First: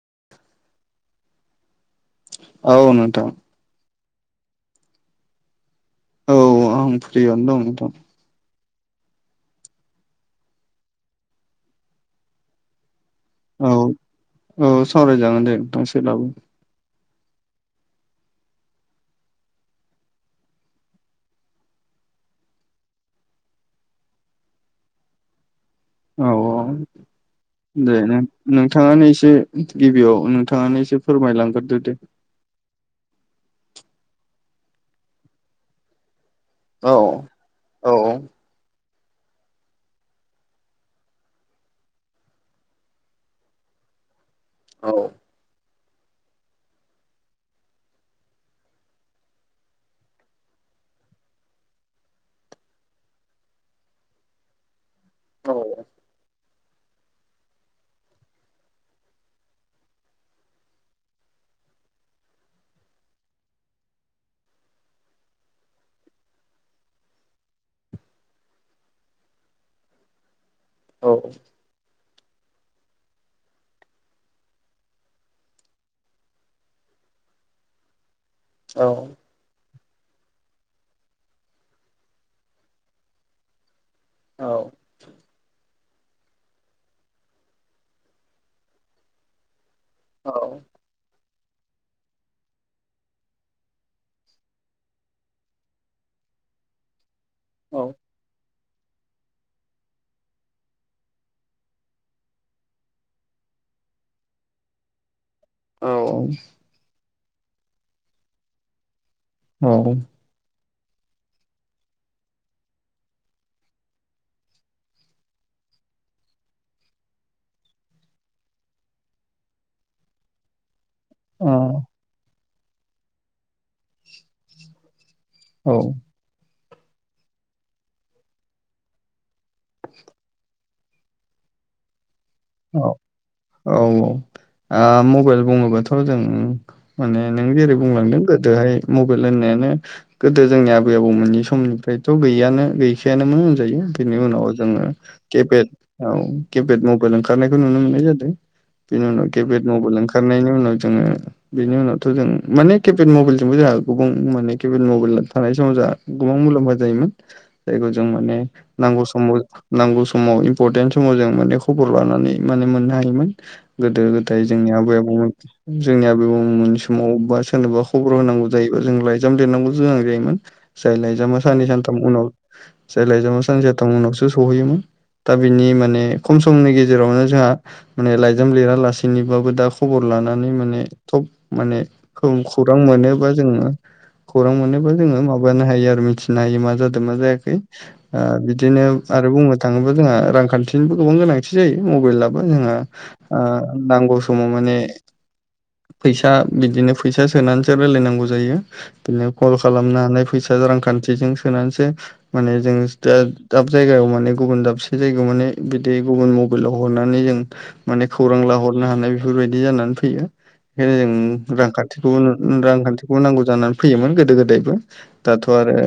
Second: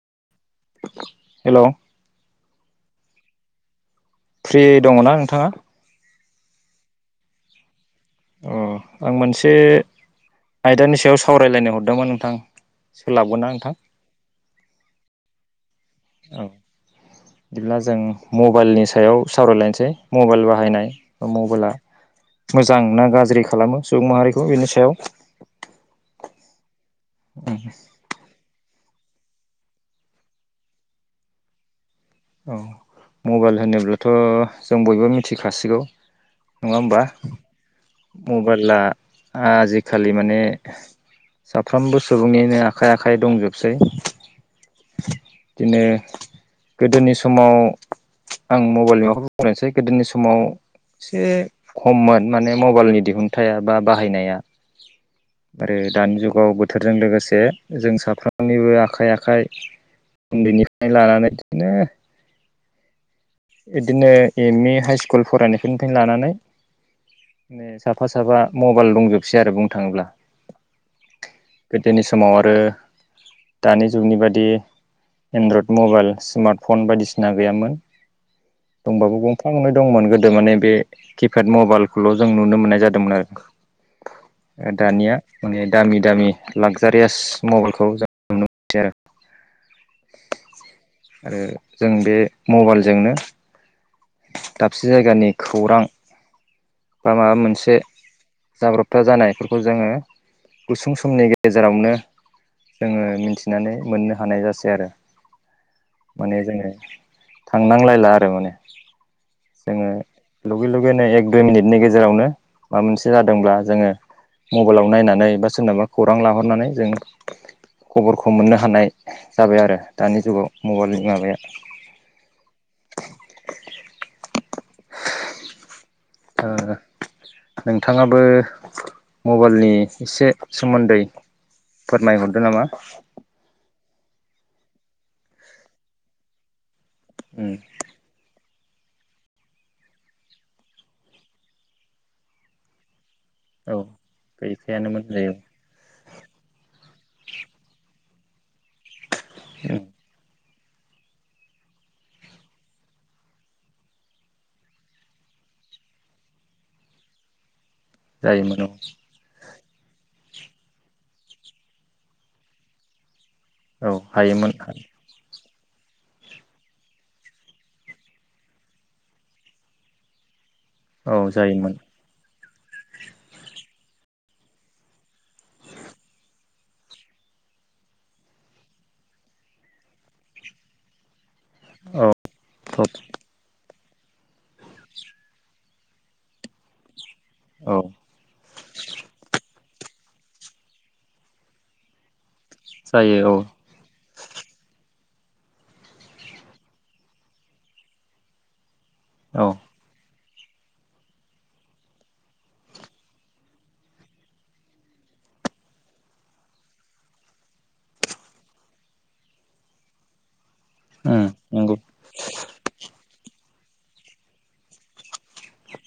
[inaudible] Hello. औ नोंथां। Free दङना नोंथांङा। औ आं फ्रियनो दं नोंथां। अह आं मोनसे आयदानि सायाव सावरायलायनो हरदोंमोन नोंथां। सोलाबगोन ना नोंथां औ औ सावरायजागोनदे नोंथां दसेब्लाबो। [inaudible] बिदिब्लाजों मबाइलनि सायाव सावरायलायनोसै मबाइल बाहायनाय बा मबाइलआ। मोजां ना गाज्रि खालामो सुबुंमाहारिखौ बेनि सायाव। औ औ दे नों-नोंथाङानो इसे। से गिबियाव नोंथाङानो एसे फोरमायलांग्रोदो दे। औ मबाइल होनोब्लाथ' जों बयबो मिथिखासिगौ। औ नङाहोमबा औ मबाइला आजिखालि माने। साफ्रामबो सुबुंनिनो आखाइ-आखाइ दंजोबसै औ बिदिनो। गोदोनि समाव आं मबाइलनि माबाखौ बुंनोसै गोदोनि समाव। एसे खममोन माने मबाइलनि दिहुनथाइया बा बाहायनाया। औ आरो दानि जुगाव बोद। थोरजों लोगोसे जों साफ्रोमनिबो आखाइ-आखाइ उन्दैनिफाय लानानै। [unintelligible] इदिनो एम-इ, हाइस्कुल फरायनाय फोरनिफायनो लानानै। ने साफा-साफा मबाइल दंजोबसै आरो बुंनो थाङोब्ला। औ-औ। मआव आरो। दानि जुगनि बादि एन्ड्रयड मबाइल स्मार्टफन बायदिसिना गैयामोन। औ दंबाबो गंफा-गनै। दंमोन गोदो माने बे किपेड मबाइलखोल' जों नुनो मोननाय जादोंमोन आरो। औ ओ दानिया माने दामि-दामि लागजारियास मबाइलखौ जों। [inaudible] आरो जों बे मबाइल जोंनो। दाबसे जायगानि खौरां। बा माबा मोनसे। औ जाब्रबथा जानायफोरखो जोङो गुसुं समनि गेजेरावनो। जोङो मिनथिनानै मोननो हानाय जासै आरो। माने जोङो थांनांलायला आरो माने। औ जोङो लुगै-लुगैनाय एग। दुय मिनिटनि गेजेरावनो माबा मोनसे जादोंब्ला जोङो। मबाइलाव नायनानै बा सोरनोबा खौरां लाहरनानै जों। खबरखौ मोननो हानाय जाबाय आरो दानि जुगाव मबाइलनि। माबाया। औ। ओ नोंथाङाबो मबाइलनि इसे। सोमोन्दै फोरमाइहरदो नामा। औ औ आ मबाइल बुङोबाथ' जों माने नों उम जेरै बुंलांदों गोद। दोहाय मबाइल होननायानो गोदो जोंनि आबै-आबौमोननि समनिफ्रायथ' गैयानो-गै। गैखायामोन औ होनजायो बिनि उनाव जोङो गैखायानोमोन जायो केपेद औ केपेद मब। ओंखारनायखौ नुनो मोननाय जादों बेनि उनाव केपेद मबाइल ओंखारनायनि उनाव। जोङो बिनि उनावथ' जों माने केपेत मबाइलजोंबो जाहा गुबुं माने केपेत मबाइल थानाय समाव। जाहा गोबां मुलाम्फा जायोमोन। जायखौजों माने जायोमोन औ नांगौ समाव नांगौ समाव इमपरतेन समाव जों माने खब। खबर लानानै माने मोननो हायोमोन औ गोदो-गोदाय हायोमोन जोंनि आबै-आबौमोन। जोंनि आबै-आबौमोननि समाव बा सोरनोबा खबर होनांगौ जायोबा जों लाइजाम लिरनांगौ जोनां जायोमोन। जाय औ लााइजामा साननै, जायोमोन सानथाम उनाव जाय लाइजामा सानि साथाम उनावसो। सहैयोमोन दा बिनि माने। खम समनि गेजेरावनो जोंहा माने लाइजाम लिरा लासेनोबाबो दा खबर लानानै माने थब। माने औ खौ-खौरां मोनोबा जोङो। खौरां मोनोबा जोङो माबानो हायो आरो मिथिनो हायो मा जादों। मां जायाखै औ ओ बिदिनो आरो बुंनो थाङोबा जोंहा रांखान्थिनिबो। गोबां गोनांथि जायो मबेलाबो जोंहा जायो औ नांगौ समाव माने फैसा बिदिनो फैसा सोनानैसो रायलायनांगौ जायो। बिदिनो औ कल खालामनो हानाय फैसा रांखान्थिजों सोनानैसो माने जों दा दाब जायगायाव माने गुबुन दाबसे जायगायाव माने बिदि गुबुन मबाइलाव हरनानै जों माने खौरां लाहरनो हानाय बेफोरबायदि जानानै फैयो। बेखायनो उम जों नंगौ रांखान्थिखौ रांखान्थिखौ नांगौ जानानै फैयोमोन गोदो गोदायबो। दाथ' आरो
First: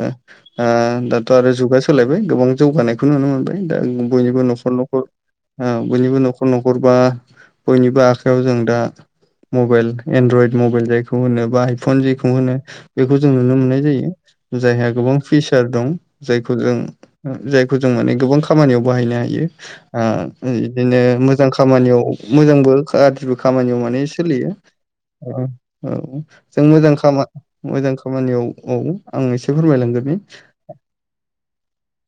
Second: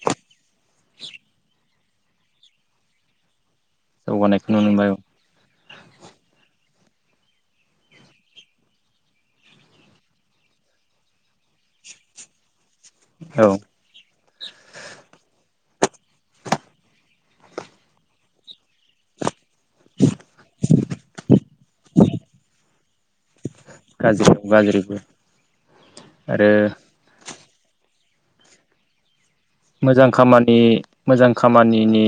दाथ' आरो जुगा सोलायबाय गोबां जौगानायखौ नुनो मोनबाय दा बयनिबो जौगानायखौ नुनो न'खर मोनबाय औ न'खर। बयनिबो न'खर न'खरबा बयनिबो आखायाव जों दा मबेल एनड्रयड मबेल जायखौ होनो बा आइफन जेखौ होनो। बेखौ जों औ नुनो मोननाय जायो जायहा गोबां फिस दं जायखौ जों जायखौ जों माने गोबां खामानियाव बाहायनो हायो। बिदिनो मोजां खामानियाव मोजांबो गाज्रिबो खामानियाव माने गाज्रि सोलियो। गाज्रिबो औ आरो जों मोजां खामा मोजां खामानियाव औ। आं एसे मोजां फोरमायलांग्रोनि खामानि मोजां खामानिनि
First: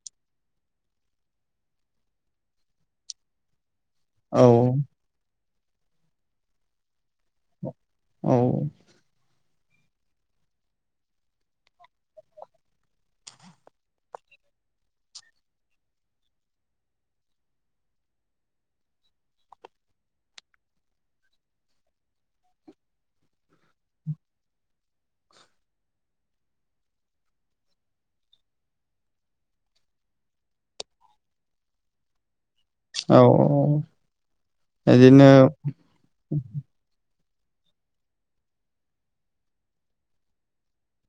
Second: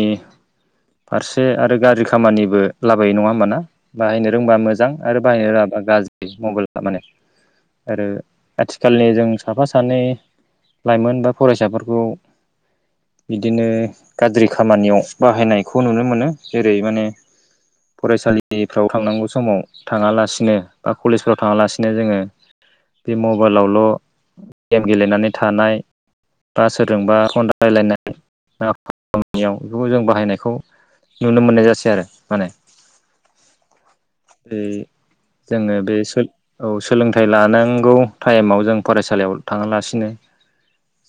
फारसे आरो गाज्रि खामानिबो लाबोयो नङा होमबाना बाहायनो औ रोंबा मोजां आरो बाहायनो औ रो [unintelligible] साफा सानै लाइमोन बा फरायसाफोरखौ बिदिनो गाज्रि खामानियाव बाहायनायखौ नुनो मोनो जेरै माने फरायसालिफ्राव थांनांगौ समाव थाङालासिनो बा कलेजफ्राव थाङालासिनो जोङो- बे मबाइलावल' गेम गेलेनानै थानाय बा सोरजोंबा [unintelligible] नुनो मोननाय जासै आरो माने। औ औ उम बिदिनो जोङो बे सो औ सोलोंथा थाइ लानांगौ टाइमाव जों फरायसालियाव थाङालासिनो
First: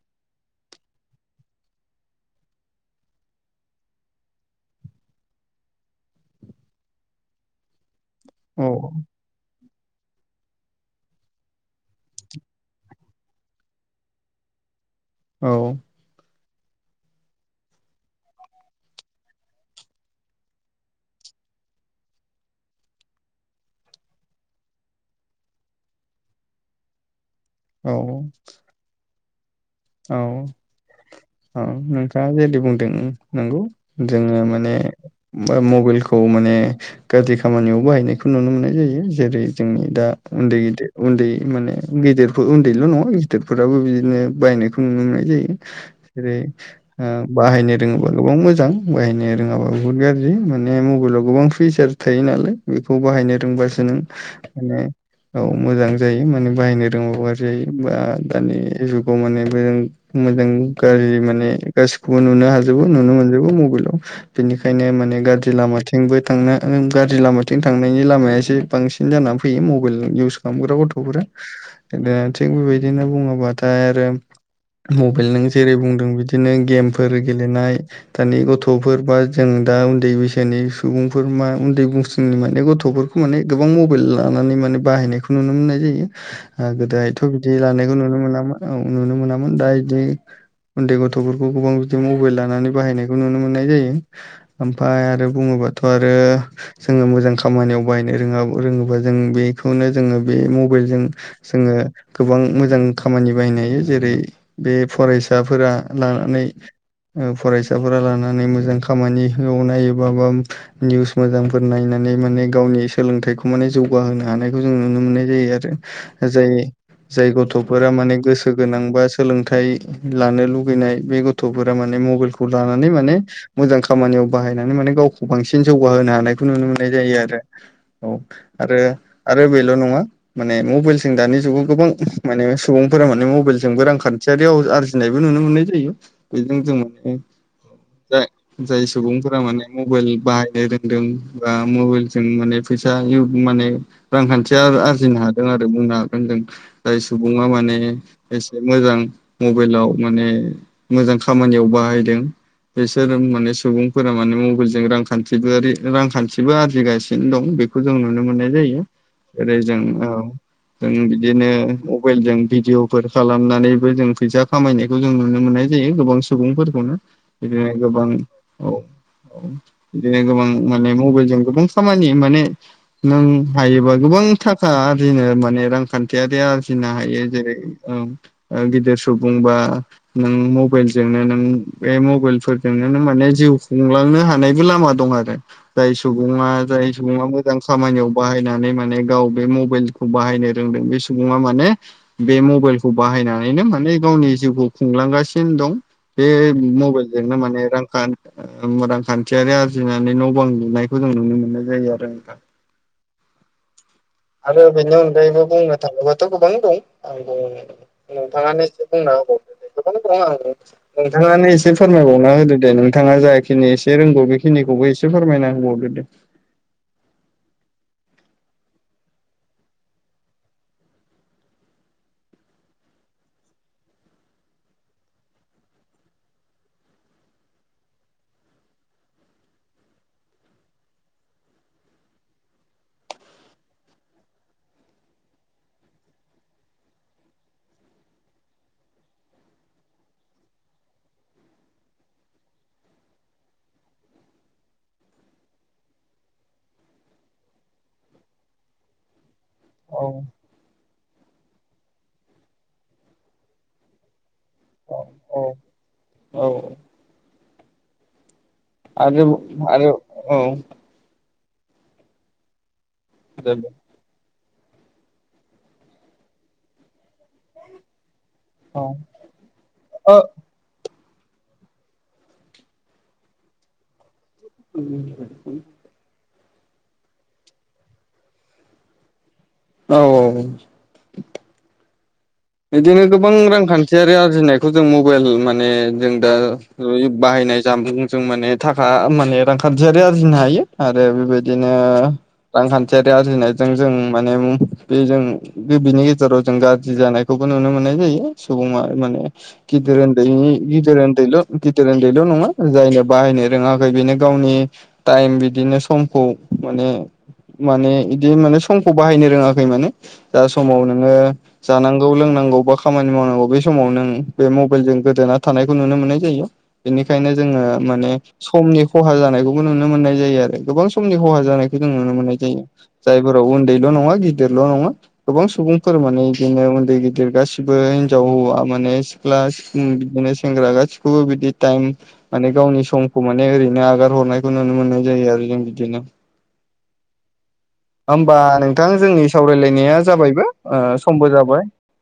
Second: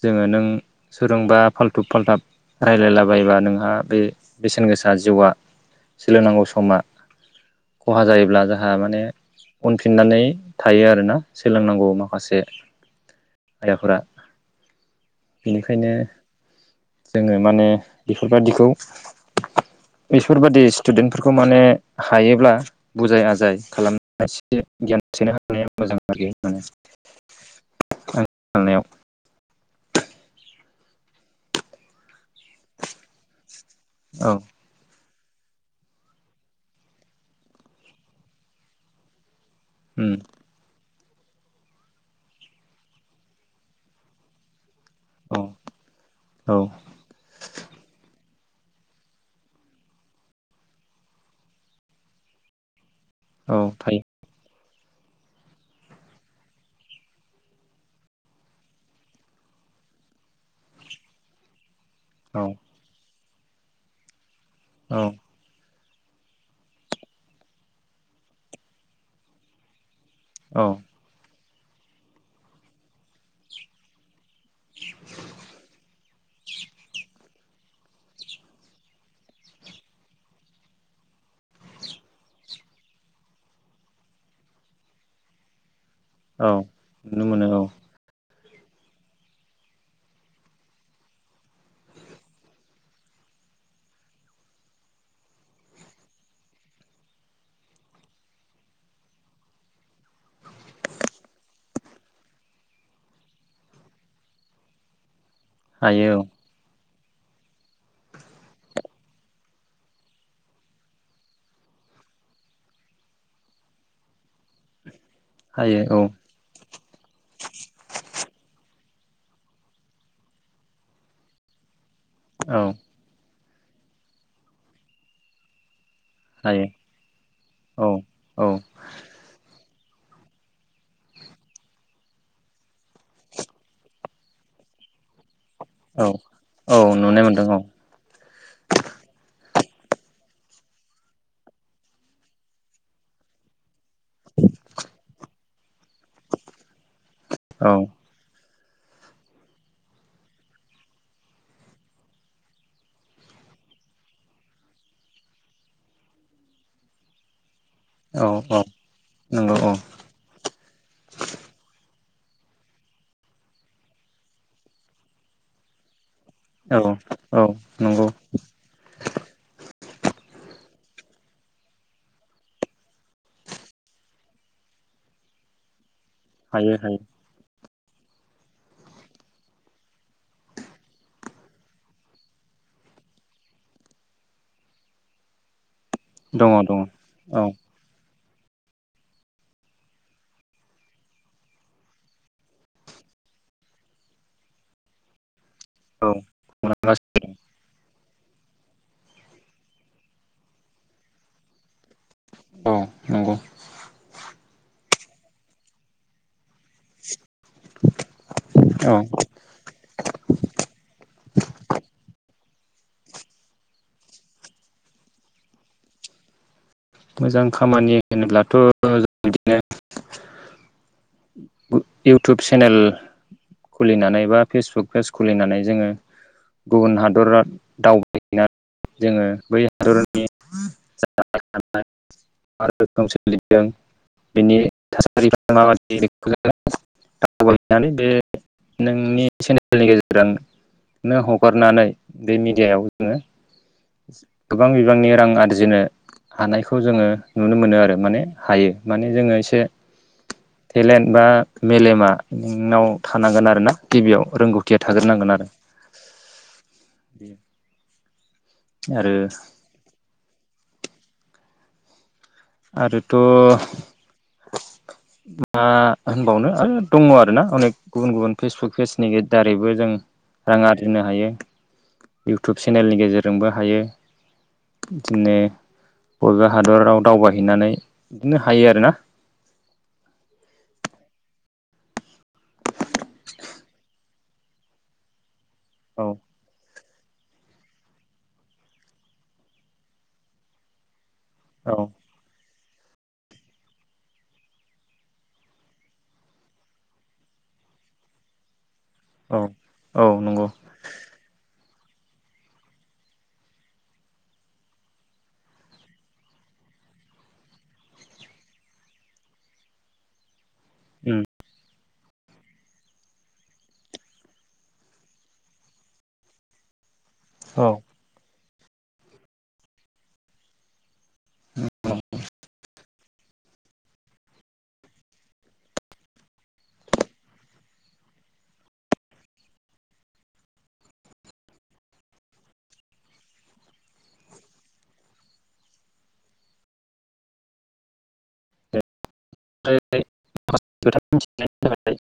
जोङो नों सोरोंबा फाल्थुब फाल्थाब रायलायला बायोबा नोंहा बे बेसेन गोसा जिउआ सोलोंनांगौ समा खहा जायोब्ला जोंहा औ माने उनफिननानै थायो आरो ना सोलोंनांगौ माखासे आइ आफोरा औ बेनिखायनो दोङो माने बेफोरबादिखौ बेफोरबादि स्टुदेन्टफोरखौ माने हायोब्ला बुजाय आजाय खालामसे गियान सोनो हानाया मोजां आरोखि माने। औ। आं साननायाव औ औ नोंथाङा जेदि बुंदों नंगौ। औ जोङो माने मबेलखौ माने गादि खामानियाव बाहायनायखौ नुनो मोननाय जायो जेरै जोंनि दा उम उन्दै गिदेर उन्दै माने गिदिर उन्दैल' नङा गिदिरफोराबो बिदिनो बायनायख नुमोनाय औ जायो जेरै औ ओ बाहायनो रोङोबा गोबां मो जां बाहायनो रोङाबा बुहुत गाज्रि माने मबेलाव गोबां फिचार थायो नालाय। खौ बाहायनो औ रोंबासो नों थायो माने औ मोजां जायो माने बाहायनो रोंङाबा गाज्रि जायो बा दानि जुगाव मानि मोजां गाज्रि माने गासिखौबो औ नुनो हाजोबो नुनो मोनजोबो मबाइलाव। बेनिखायनो औ माने गाज्रि लामाथि। थिंबो थांनो गाज्रि लामाथिं थांनायनि लामाया एसे बांसिन जानानै फैयो मबाइल। इउस औ खालामग्रा गथ'फोरा थिग बेबायदिनो बुङोबाथाय आरो। मबाइल नो जेरै बुंदों बिदि। बिदिनो गेमफोर गेलेनाय दानि गथ'फोर बा जों दा उन्दै बैसोनि सुबुंफोर। मा उन्दै बैसोनि माने गथ'फोरखौ माने गोबां मबाइल लानानै माने बाहायनायखौ नुनो मोननाय जायो। औ ओ गोदोहाथ' नुनो मोनो बिदि औ लानायखौ नुनो मोनामोन औ नुनो मोनामोन दा बिदि। उन्दै गथ'फोरखौ गोबां बिदि मबाइल लानानै बाहायनायखौ नुनो मोननाय जायो ओमफ्राय आरो बुङोब्ला। थ आरो जो मोजां खामानिआव बायनो रोङोबा जों बेखौनो जों बे म। मबाइलजों जोङो गोबां मोजां खामानि बाहायनो हायो जेरै। बे फरायसाफोरा हायो औ लानानै। फरायसाफोरा लानानै मोजां खामानिखौ नायोब बा निउस मोजांफोर नायनानै। माने गावनि सोलोंथाइखौ माने जौगाहोनो हानायखौ जों नुनो मोनो। हायो औ जायोआरो जाय जाय गथ'फोरा माने गोसो गोनांबा। सोलोंथाइ लानो लुुबैनाय बे गथ'फोरा माने मबाइलखौ औ लानानै माने। मोजां खामानियाव बाहायनानै माने गावखौ बांसिन जौ। गा होन हानायखौ हायो नुनो मोननाय जायो आरो औ आरो आरो बेल' नङा। माने मबाइलजों दानि जुगाव गोबां माने सुबुंफोरा माने मबाइबो रां खा खान्थियारियाव आरजिनायबो नुनो मोनो। जायो औ बेजों जों औ माने नुनाय मोनदों जाय सुबुंफोरा माने। मबाइल बाहायनो रोंदों बा मबाइलजों माने फैसा माने। रांखान्थिया आरजिनो हादों आरो बुंनो हागोन होन जों जाय सुबुङा औ माने एसे‌। मोजां मबाइलाव माने मोजां खामानियाव बाहायदों। बिसोर माने सुबुंफोरा माने मबाइलजों रांखान्थिबो रांखान्थिबो आरजिगासिनो दं बे। खौ जों नुनो औ मोननाय औ जायो नंगौ जेरै जों औ जों बिदिनो। मबाइल जों भिडिअफोर खालामनानैबो जों फैसा खामायनायखौ जों नुनो मोननाय जायो गोबां सु। औ सुबुंफोरखौनो औ बिदिनो नंगौ गोबां औ औ बिदिनो गोबां। माने मबाइल जों गोबां खामानि माने नों हायोबा गोबां थाखा आरजिनो माने रांखान्थि। थिआरि आरजिनो हायो जेरै ओं। ओ गिदिर सुबुंबा नों मबाइलजोंनो नों बे मबाइल फोरजोंनो नों माने। जिउ खुंलांनो हानायबो लामा दं आरो जाय सुबङा दङ दङ जाय सुबा औ मोजां खामानियाव। बायनानै माने गाव बे मबाइलखौ बाहायनो रों बे सुबा माने बे मबलखौ। बाहायनानैनो माने गावनि जिउखौ खुंलांगासिनो। दं औ बे मबाइलजोंनो माने रां। रांखान्थियारि आरजिनानै न' बां लुनायखौ जों नुनो मोननाय जायो आरो नोंथां। औ नंगौ। आरो बेनि अनगायैबो बुंनो थाङोबाथ' गोबां दं आं बुं। नोंथाङानो एसे औ बुंना होबावदो बेखौनो बुं आं नोंथाङानो एसे फोरमायबावना होदो। दे नोंथाङा जाखिनि एसे रोंगौ बेखिनिखौबो एसे फोरमायना होबावदो दे। मोजां खामानि होनोब्लाथ' बिदिनो। इउटुब सेनेल खुलिनानै बा फेसबुक पेज खुलिनानै जोङो। गुबुन हादरा दावबायहैनानै जोङो बै हादरनि। [unintelligible] [unintelligible] नोंनि चेनेलनि गेजेरजों। नों हगारनानै बे मेडियायाव जोङो। गोबां बिबांनि रां आरजिनो। हानायखौ जोङो नुनो मोनो आरो माने हायो माने जोङो एसे। औ। टेलेन्ट बा मेलेमा नोंनाव थानांगोन आरोना गिबियाव रोंगौथिया थाग्रनांगोन आरो [inaudible] औ औ। आरो आरो औ। आरोथ' दे दे मा होनबावनो आरो दङ आरोना अनेख गुबुन-गुबुन फेसबुक औ पेजनि दारैबो जों ओ रां आरजिनो हायो, इउटुब चेनेलनि गेजेरजोंबो हायो। बिदिनो बबेबा हादराव दावबायहैनानै बिदिनो हायो आरोना। औ औ। बिदिनो गोबां रांखान्थियारि आरजिनायखौ जों मबाइल माने औ जों दा बाहायनाय जामुनजों जों माने थाखा माने रांखान्थियारि आरजिनो हायो आ आरो बेबायदिनो औ रांखान्थियारि आरजिनायजों जों माने बे जों बेनि गेजेराव जों गाज्रि जानाय बेखौबो नुनो मोननाय जायो सुबुङा माने औ गिदिर औ नंगौ ओन्दैनि गिदिर उन्दैल' गिदिर उन्दैल' नङा जायनो बाहायनो रोङाखै बेनो गावनि टाइम बिदिनो समखौ माने माने इदिनो माने समखौ बाहायनो रोङाखै माने दा समाव नोङो उम जानां गौ लोंनांगौ बा खामानि मावनांगौ बे समाव नों बे मबाइलजों गोदोना थानायखौ नुनो मोननाय जायो। बेनिखायनो जोङो औ माने समनि खहा जानायखौबो नुनो मोननाय जायो आरो गोबां समनि खहा जानायखौ जों नुनो मोननाय जायो। जायफोराव उन्दैल' नङा गिदिरल' नङा गोबां सुबुंफोर माने बिदिनो उन्द गिदिर गासिबो हिनजाव हौवा माने सिख्ला बिदिनो सेंग्रा गासिखौबो बिदि टाइम माने गावनि समखौ माने ओरैनो आगार हरनायखौ नुनो मोननाय जायो आरो जों बिदिनो। होमबा नोंथां जोंनि आरो सावरायलायनाया जाबायबो ओ माखासे खोथा समबो मिथिनायनि जाबाय। थाखाय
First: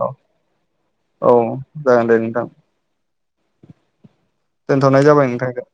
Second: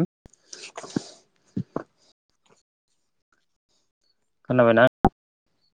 औ औ जागोन दे नोंथां खोनाबायना दोनथ'नाय जाबाय नोंथां।